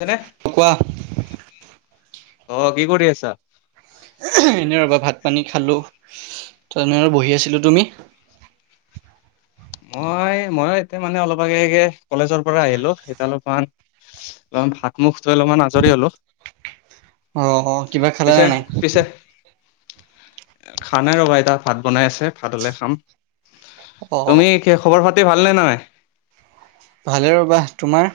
[unintelligible] কোৱা অ' কি কৰি আছা? এনে ৰ'বা ভাত পানী খালোঁ, ত' এনে আৰু বহি আছিলোঁ তুমি? [inaudible] মই মই এতিয়া মানে অলপ আগেগে কলেজৰ পৰা আহিলোঁ অলপমান ভাত মুখ থৈ অলপমান আজৰি হ'লোঁ। অ' হ কিবা খালা নে নাই? খানাই ৰ'বা এতিয়া ভাত বনাই আছে, ভাত হ'লে খাম। অ তুমি কি খবৰ পাতি ভালনে নাই? ভালে ৰ'বা, তোমাৰ?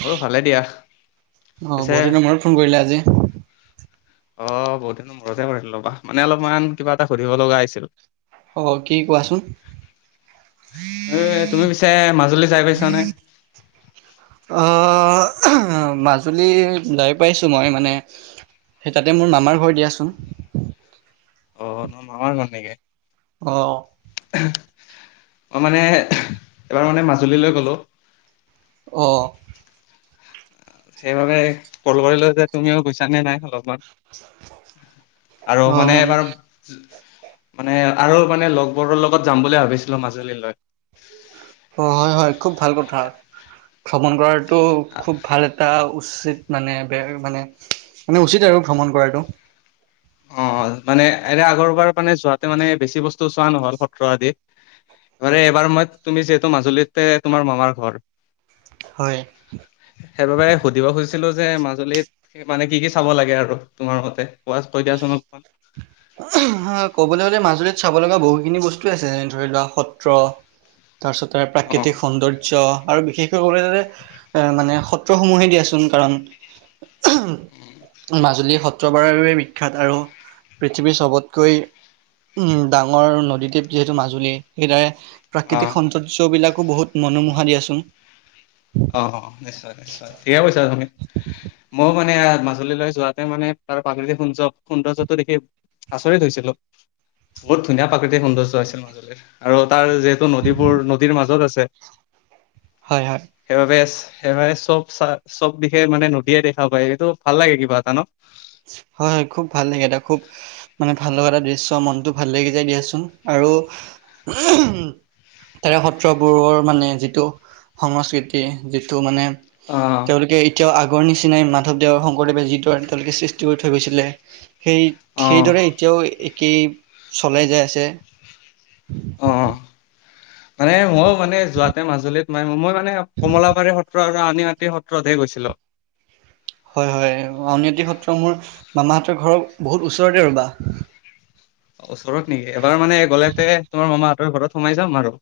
মোৰো ভালে দিয়া পিছে বহুত দিনৰ মূৰত ফোন কৰিলা আজি। অ' বহুত দিননৰ মূৰতে কৰিছিল ৰ'বা মানে অলপমান কিবা এটা সুধিব লগা আছিল। অ' কি কোৱাচোন? এ তুমি পিছে মাজুলী যাই পাইছানে? অ মাজুলী যায় পাইছোঁ মই মানে সেই তাতে মোৰ মামাৰ ঘৰ দিয়াচোন। অ' তোমাৰ মামাৰ ঘৰ নেকি। অ'। মই মানে, এবাৰ মানে মাজুলীলৈ গ'লো। অ'। সেইবাবে ক'ল কৰিলোঁ যে তুমিও গৈছা নে নাই লগত। আৰু অ মানে এবাৰ মানে আৰু মানে লগবোৰৰ লগত যাম বুলি ভাবিছিলোঁ মাজুলীলৈ। অ' হয় হয় খুব ভাল কথা, ভ্ৰমণ কৰাটো খুব ভাল এটা উচিত মানে বে মানে, মানে উচিত আৰু ভ্ৰমণ কৰাটো। অ' মানে এনে আগৰবাৰ মানে যোৱাতে মানে বেছি বস্তু চোৱা নহ'ল সত্ৰ আদি। [unintelligible] এইবাৰ মই তুমি যিহেতু মাজুলীতে তোমাৰ মামাৰ ঘৰ। হয় সেইবাবে সুধিব খুজিছ [unintelligible] যে মাজুলীত মানে কি কি চাব লাগে আৰু তোমাৰ মতে কোৱা কৈ দিয়াচোন অকমান। ক'বলৈ গ'লে মাজুলীত চাব লগা বহুত খিনি বস্তুৱে আছে যে ধৰি লোৱা সত্ৰ তাৰপিছতে অ প্ৰাকৃতিক সৌন্দৰ্য আৰু বিশেষ [unintelligible] গ'লে এ মানে সত্ৰসমূহে দিয়াচোন কাৰণ। মাজুলী সত্ৰবাৰৰ বাবে বিখ্যাত আৰু পৃথিৱীৰ চবতকৈ উম, ডাঙৰ নদীদ্বীপ যিহেতু মাজুলী সেইদৰে অ প্ৰাকৃতিক সৌন্দৰ্যবিলাকো বহুত মনোমোহা দিয়াচোন। অ', অ', নিশ্চয় নিশ্চয় ঠিকে কৈছা তুমি, মোক মানে মাজুলী লৈ যোৱাতে মানে তাৰ প্ৰাকৃতিক সৌৰ্য সৌন্দৰ্যতো দেখি আচৰিত হৈছিলোঁ। বহুত ধুনীয়া প্ৰাকৃতিক সৌন্দৰ্য আছিল [inaudible] আৰু তাৰ যিহেতু নদীবোৰ নদীৰ মাজত আছে। হয় হয়। সেইবাবে সেইবাবে চব চা চব দিশে মানে নদীয়ে দেখা পায় এইটো ভাল লাগে কিবা এটা ন'। হয় হয় খুব ভাল লাগে এটা খুব মানে ভাল লগা এটা দৃশ্য মনটো ভাল লাগি যায় দিয়াচোন আৰু আৰু তাৰে সত্ৰবোৰৰ মানে যিটো সংস্কৃতি যিটো মানে অ', তেওঁলোকে এতিয়াও আগৰ নিচিনাই মাধৱদেৱৰ শংকৰদেৱে যিদৰে তেওঁলোকে সৃ [unintelligible] থৈ গৈছিলে, সেই অ', সেইদৰে এতিয়াও [unintelligible] চলাই যাই আছে। আহঁ। মানে ময়ো মানে যোৱাতে মাজুলীত মাৰিম মই মানে কমলাবাৰী সত্ৰ আৰু আনীআটী সত্ৰতেহে গৈছিলো। [unintelligible] হয় হয় আউনীআটী সত্ৰ মোৰ মামাহতৰ ঘৰৰত বহুত ওচৰতে ৰবা। ওচৰত নেকি এবাৰ মানে গলেতে তোমাৰ মামাহঁতৰ ঘৰত সোমাই যাম আৰু।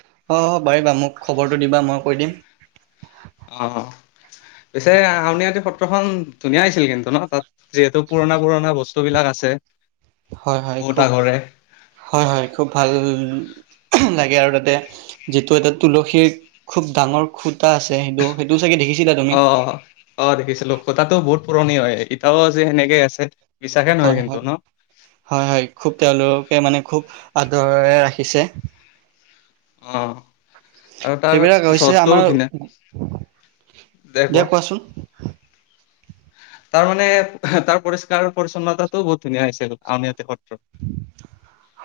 অ, হ পাৰিবা মোক খবৰটো দিবা মই কৈ দিম। অ,। পিছে আউনিআটি সত্ৰখনন ধুনীয়া আহিছিল কিন্তু ন তাত যিহেতু পুৰণা পুৰণা বস্তু বিলাক আছে। হয়, হয় বহুত খুব আগৰে হয়, হয় খুব ভাল লাগে আৰু তাতে যিটো এটা তুলসীৰ খুব ডাঙৰ খুত কটা আছে সেইটো সেইটোও চাগে দেখিছিলা তুমি। অ', অ', দেখিছিলোঁ তাতো বহুত পুৰণি হয় এতিয়াও আছে যে সেনেকে আছে। বিশ্বাসে নহয় হয়, কিন্তু হয়, ন হয়, হয় খুব তেওঁলোক মানে খুব আদৰে ৰাখিছে। অ। আৰু তাৰ এইবিলাক হৈছে চহৰটোও আমাৰ ধুনীয়া দেখুৱা দিয়া কোৱাচোন হয়। তাৰ মানে তাৰ পৰিষ্কাৰ পৰিচ্ছন্নতাটো বহুত ধুনীয়া হৈছে আনতে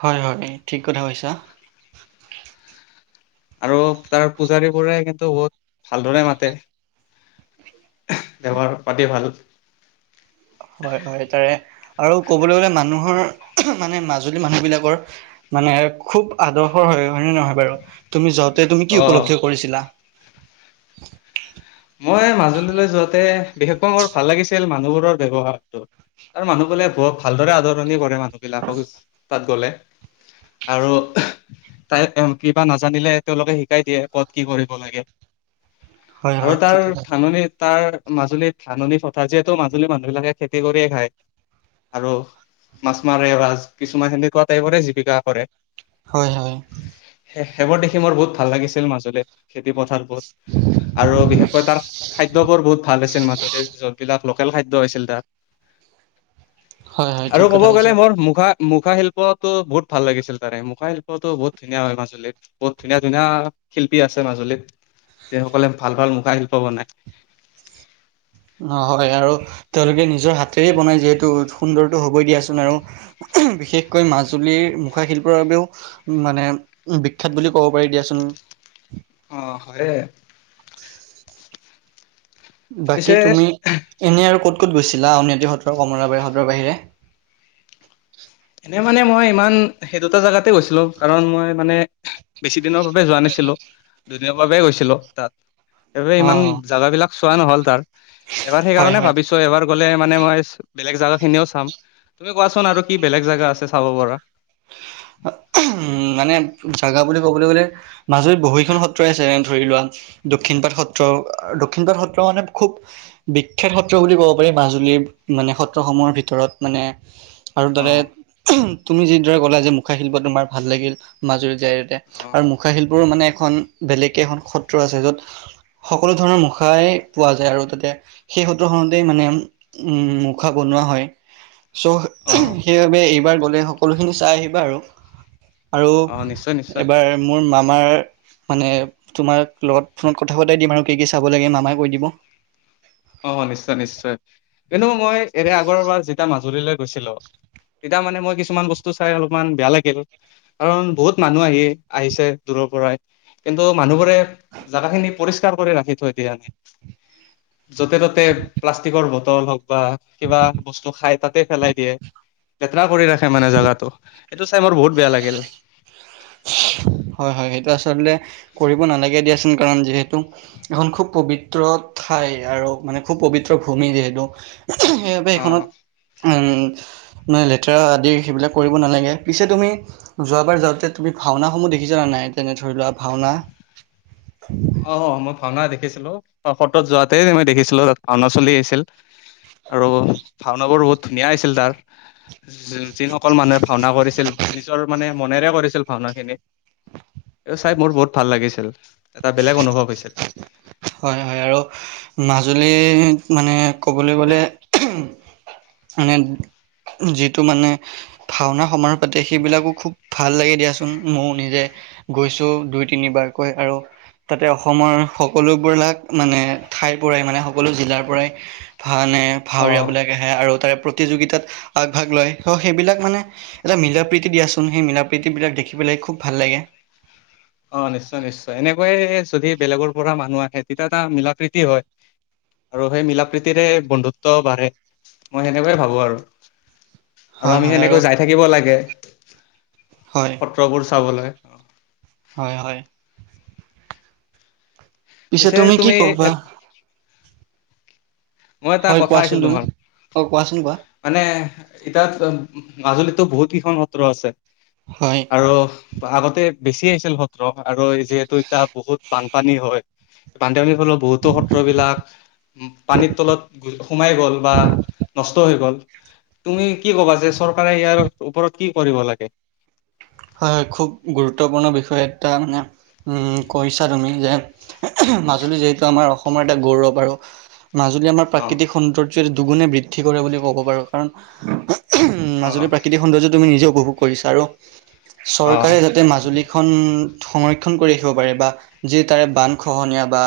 হয়, হয় ঠিক কথা কৈছা। আৰু তাৰ পূজাৰী বোৰে কিন্তু বহুত ভালদৰে মাতে। বৱহাৰ পাতি ভাল। হয় হয় তাৰে আৰু ক'বলৈ গ'লে মানুহৰ মানে মাজুলী মানুহ বিলাকৰ মানে খুব আদৰ্শৰ হয়। হয় ন -নহয় বাৰু তুমি যওঁতে তুমি কি অ উপলব্ধি কৰিছিলা? মই মাজুলীলৈ যোৱাতে বিশেষকৈ মোৰ ভাল লাগিছিল মানুহবোৰৰ ব্য্ৱহাৰটো। আৰু মানুহ বোলে বহুত ভালদৰে আদৰণি কৰে মানুহবিলাকক তাত গলে। আৰু তাই কিবা নাজানিলে তেওঁলোকে শিকাই দিয়ে ক'ত কি কৰিব লাগে। হয় আৰু হয় তাৰ ঠিক কথা ধাননি তাৰ মাজুলীত ধাননি পথা যিহেতু মাজুলী মানুহ বিলাকে খেতি কৰিয়ে খায়। আৰু মাছ মাৰে বা কিছুমান সেনেকুৱা টাইপৰে জীৱিকা কৰে। হয়, হয়। এ সেইবোৰ দেখি মোৰ বহুত ভাল লাগিছিল মাজুল খেতি পথাৰ বোৰ। আৰু বিশেষকৈ তাৰ খাদ্যবোৰ বহুত ভাল আছিল মাজতে লোকেল খাদ্য হৈছিল হয় তাত হয় আৰু ঠিক ক'ব কথা গ'লে কৈছা মোৰ মুখা মুখা শিল্পতো বহুত ভাল লাগিছিল তাৰে মুখা শিল্পতটো বহুত ধুনীয়া হয় মাজুলীত বহুত ধুনীয়া ধুনীয়া শিল্পী আছে মাজুলীত যিসকলে ভাল, ভাল মুখা শিল্প বনায়। অ, হয় আৰু তেওঁলোকে নিজৰ হাতেৰে বনাই যিহেতু সুন্দৰটো হবই দিয়াচোন আৰু বিশেষকৈ মাজুলীৰ মুখা শিল্পৰ বাবেও মানে বিখ্যাত বুলি ক'ব পাৰি দিয়াচোন। অ, হয়। [inaudible] বাকী পিছে তুমি এনে আৰু ক'ত ক'ত গৈছিলা আউনআতি হতৰ কমলাবাৰী হতৰ বাহিৰে? এ মানে মই ইমান সেই দুটা জেগাতে গৈছিলো কাৰণ মই মানে বে দুদিনৰ বাবে যোৱা নাছিলো দুদিনৰ বাবে গৈছিলো তাত। সেইবাবে অ ইমান জোগাবলাক চোৱা নহল তাৰ এবাৰ হয় সেইকাৰণে হয় ভাবিছো এবাৰ গলে মানে মই বেলেগ জেগা খিনিও চাম তুমি কোৱাচোন আৰু কি বেলেগ জাগা আছে চাব পাৰ। উম মানে জাগা বুলি ক'বলৈ গ'লে মাজুলী বহুখন সত্ৰই আছে ধৰি লোৱা দক্ষিণ পাট সত্ৰ দক্ষিণ পাট সত্ৰ মানে খুব বিখ্যাত সত্ৰ বুলি ক'ব পাৰি মাজুলীৰ। ন সত্ৰসমূহৰ ভিতৰত মানে আৰু দৰে অ', তুমি যিদৰে ক'লা যে মুখা শিল্প তোমাৰ ভাল লাগিল মাজুলী য অ', আৰু মুখা শিল্পৰ মানে এখন বেলেগকে এখন সত্ৰ আছে য'ত সকলো ধৰণৰ মুখাই পোৱা যায় আৰু তাতে সেই সত্ৰখনতেই মানে উম মুখা বন োৱা হয় চ' অ', সেইবাবে এইবাৰ গ'লে সকলোখিনি চাই আহিবা আৰু আৰু অ', নিশ্চয় নিশ্চয় এবাৰ মোৰ মামাৰ মানে তোমাক লগত ফোনত কথা পতাই দিম আৰু কি কি চাব লাগে মামাক কৈ দিব অ নিশ্চয় নিশ্চয় কিন্তু মই এতি আগৰবাৰ যেতিয়া মাজুলীলৈ গৈছিলো তেতিয়া মানে মই কিছুমান বস্তু চাই অলপমান বেয়া লাগিল কাৰণ বহুত মানুহ আহি আহিছে দূৰৰ পৰাই কিন্তু মানুহবোৰ জোগা খিনি পৰিষ্কাৰ কৰি ৰাখি থৈ দিয় আমি য'তে -ত-'তে প্লাষ্টিকৰ বটল হওক বা কিবা বস্তু খাই তাতে পেলাই দিয়ে লেেতৰা কৰি ৰাখে মানে জেগাটো সটো চাই মোৰ বহুত বেয়া লাগিল হয়- হয় সেইটো আচলতে কৰিব নালাগে দিয়াচোন কাৰণ যিহেতু এখন খুব পবিত্ৰ ঠাই আৰু মানে খুব পবিত্ৰ ভূমি যিহেতু সেইবাবে অ এইখনত উম উ নয় লেতেৰা আদি সেইবিলাক কৰিব নালাগে পিছে তুমি যোৱাবাৰ যাওঁতে তুমি ভাওনাসমূহ কি জনা নাই তেনে ধৰি লোৱা ভাওনা অ মই ভাওনা দেখিছিলো সত্ৰত যোৱাতে মই দেখিছিলো তাত ভাওনা চলি আহিছিল আৰু ভাওনাবোৰ বহুত ধুনীয়া আছিল তাৰ যিসকল মানুহে ভাওনা কৰিছিল নিজৰ মানে মনেৰে কৰিছিল ভাওনা খিনি এ চাই মোৰ বহুত ভাল লাগিছিল এটা বেলেগ অনুভৱ হৈছিল হয় -হয় আৰু মাজুলী মানে ক'বলৈ গলে মানে যিটো মানে ভাওনা সমাৰো পাতে সেইবিলাকো খুব ভাল লাগে দিয়াচোন ময়ো নিজে গৈছো দুই তিনিবাৰকৈ আৰু তাতে অসমৰ সকলোবিলাক মানে ঠাইৰ পৰাই মানে সকলো জিলাৰ পৰাই ভানে অ ভাৱৰীয়া বিলাক আহে আৰু তাৰে প্ৰতি প্ৰতিযোগিতাত আগভাগ লয় সেইবিলাক মানে এটা মিলা প্ৰীতি দিয়াচোন সেই মিলা প্ৰীতি বিলাক দেখি পেলাই খুব ভাল লাগে উম অ নিশ্চয় নিশ্চয় এনেকুৱাইে যদি বেলেগৰ পৰা মানুহ আহে তেতিয়া এটা মিলা প্ৰীতি হয় আৰু সেই মিলা প্ৰীতিৰে বন্ধুত্ব বাঢ়ে মই সেনেকুৱয়ে ভাবো আৰু আৰু হয় আমি হয় সেনেকৈ যাই থাকিব লাগে হয় সত্ৰবোৰ চাবলৈ অ হয় হয় পিছে তুমি কি কবা মই এটা হয় কথা কোৱাচোন তুমি আছিলোতোমাৰ অ কোৱাচোন কোৱা মানে এতিাত মাজুলীততো বহুত কেইখন সত্ৰ আছে হয় আৰু আগতে বেছি আহিছিল সত্ৰ আৰু যিহেতু এতিয়া বহুত বানপানী হয় বানপানীৰ বহুতো সত্ৰ বিলাক পানীৰ তলত সোমাই গ'ল বা নষ্ট হৈ গ'ল তুমি কি কবা যে চৰকাৰে ইয়াৰ ওপৰত কি কৰিব লাগে হয় হয় খুব গুৰুত্বপূৰ্ণ বিষয়ে এটা মানে কৈছা তুমি যে মাজুলী যিহেতু আমাৰ অসমৰ এটা গৌৰৱ আৰু মাজুলী আমাৰ অ প্ৰাকৃতিক সৌন্দৰ্য দুগুণে বৃদ্ধি কৰে বুলি ক'ব পাৰো কাৰণ উম অ মাজুলীৰ প্ৰাকৃতিক সৌন্দৰ্য তুমি নিজে উপভোগ কৰিছা আৰু চৰকাৰে অ যাতে মাজুলীখন সংৰক্ষণ কৰি ৰাখিব পাৰে বা যি তাৰে বান খহনীয়া বা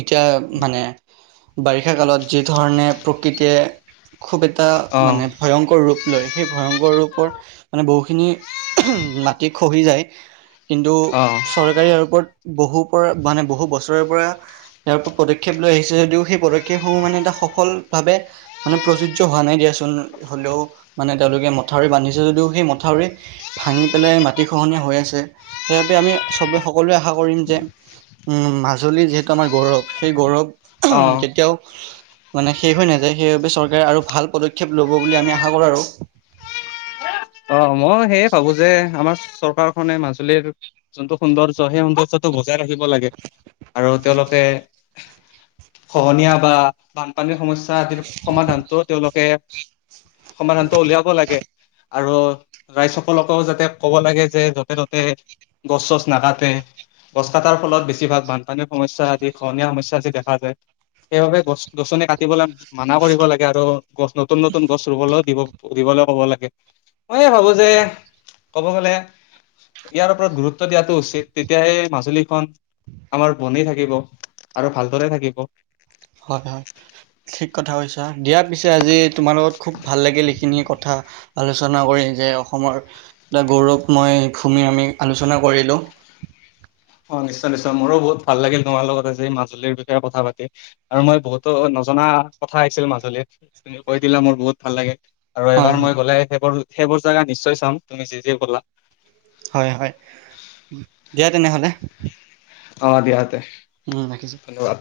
এতিয়া মানে বাৰিষা কালত যি ধৰণে প্ৰকৃতিয়ে খুব এটা অ মানে ভয়ংকৰ ৰূপ লয় সেই ভয়ংকৰ ৰূপৰ মানে বহুখিনি মাটি খহি যায় কিন্তু চৰকাৰী ওপৰত বহু পৰা মানে বহু বছৰৰেৰ পৰা ইয়াৰ ওপৰত পদক্ষেপ লৈ আহিছে যদিও সেই পদক্ষেপসমূহ মানে এটা সফল ভাৱে মানে প্ৰযোজ্য হোৱা হলেও মানে তেওঁলোকে মথাউৰি বান্ধি যদি মথাউৰি ভাঙি পেলায় মাটি সেই খন হৈ আছে সেই বাবে আমি সকলোৱে আশা কৰিম যে উম মাজুলীৰ যে আমাৰ গৌৰৱ সেই গৌৰৱ অ অ কেতিয়াও মানে শেষ হৈ নাযায় সেইবাবে চৰকাৰে আৰু ভাল পদক্ষেপ লব বুলি আমি আশা কৰ আৰু অ মই সেয়ে ভাবো যে আমাৰ চৰকাৰখনে মাজুলীৰ যোনটো সৌন্দৰ্যয় সেই সৌন্দৰ্যটো বজাই ৰাখিব লাগে আৰু তেওঁলোকে খহনীয়া বা বানপানীৰ সমস্যা আ সমাধানটো তেওঁলোকে সমাধানটো উলিয়াব লাগে আৰু ৰাইজসকলকেও যাতে ক'ব লাগে যে য'তে ততে গছ চছ নাকাটে গছ কাটাৰ ফলত বেছিভাগ বানপানীৰ সমস্যা আদি খহনীয়া সমস্যা আদি দেখা যায় সেইবাবে গছ গছনি কাটিবলৈ মানা কৰিব লাগে আৰু গছ নতুন নতুন গছ ৰুবলৈও দিব দিবলৈ ক'ব লাগে মই এ ভাবো যে ক'ব গলে ইয়াৰ ওপৰত গুৰুত্ব দিয়াটো উচিত তেতিয়াহে মাজুলীখন আমাৰ বনে থাকিব আৰু ভালদৰে থাকিব হয় হয় ঠিক কথা কৈছা দিয়া পিছে আজি তোমাৰ লগত খুব ভাল লাগিল এইখিনি কথা আলোচনা কৰি এই যে অসমৰ এটা গৌৰৱময় ভুমি আমি আলোচনা কৰিলো [inaudible] অ নিশ্চয় নিশ্চয় মোৰো বহুত ভাল লাগিল তোমাৰ লগত আ যে এই মাজুলীৰ বিষয়ে কথা পাতি আৰু মই বহুতো নজনা কথা আছিল মাজুলীত তুমি কৈ দিলা মোৰ বহুত ভাল লাগে আৰু হয় এইবাৰ হয় মই গ'লে সেইবোৰ সেইবোৰ জোগা নিশ্চয় চাম তুমি যি যি ক'লা হয় হয় দিয়া তেনেহলে অ দিয়হাতে উম ৰাখিছো ধন্যবাদ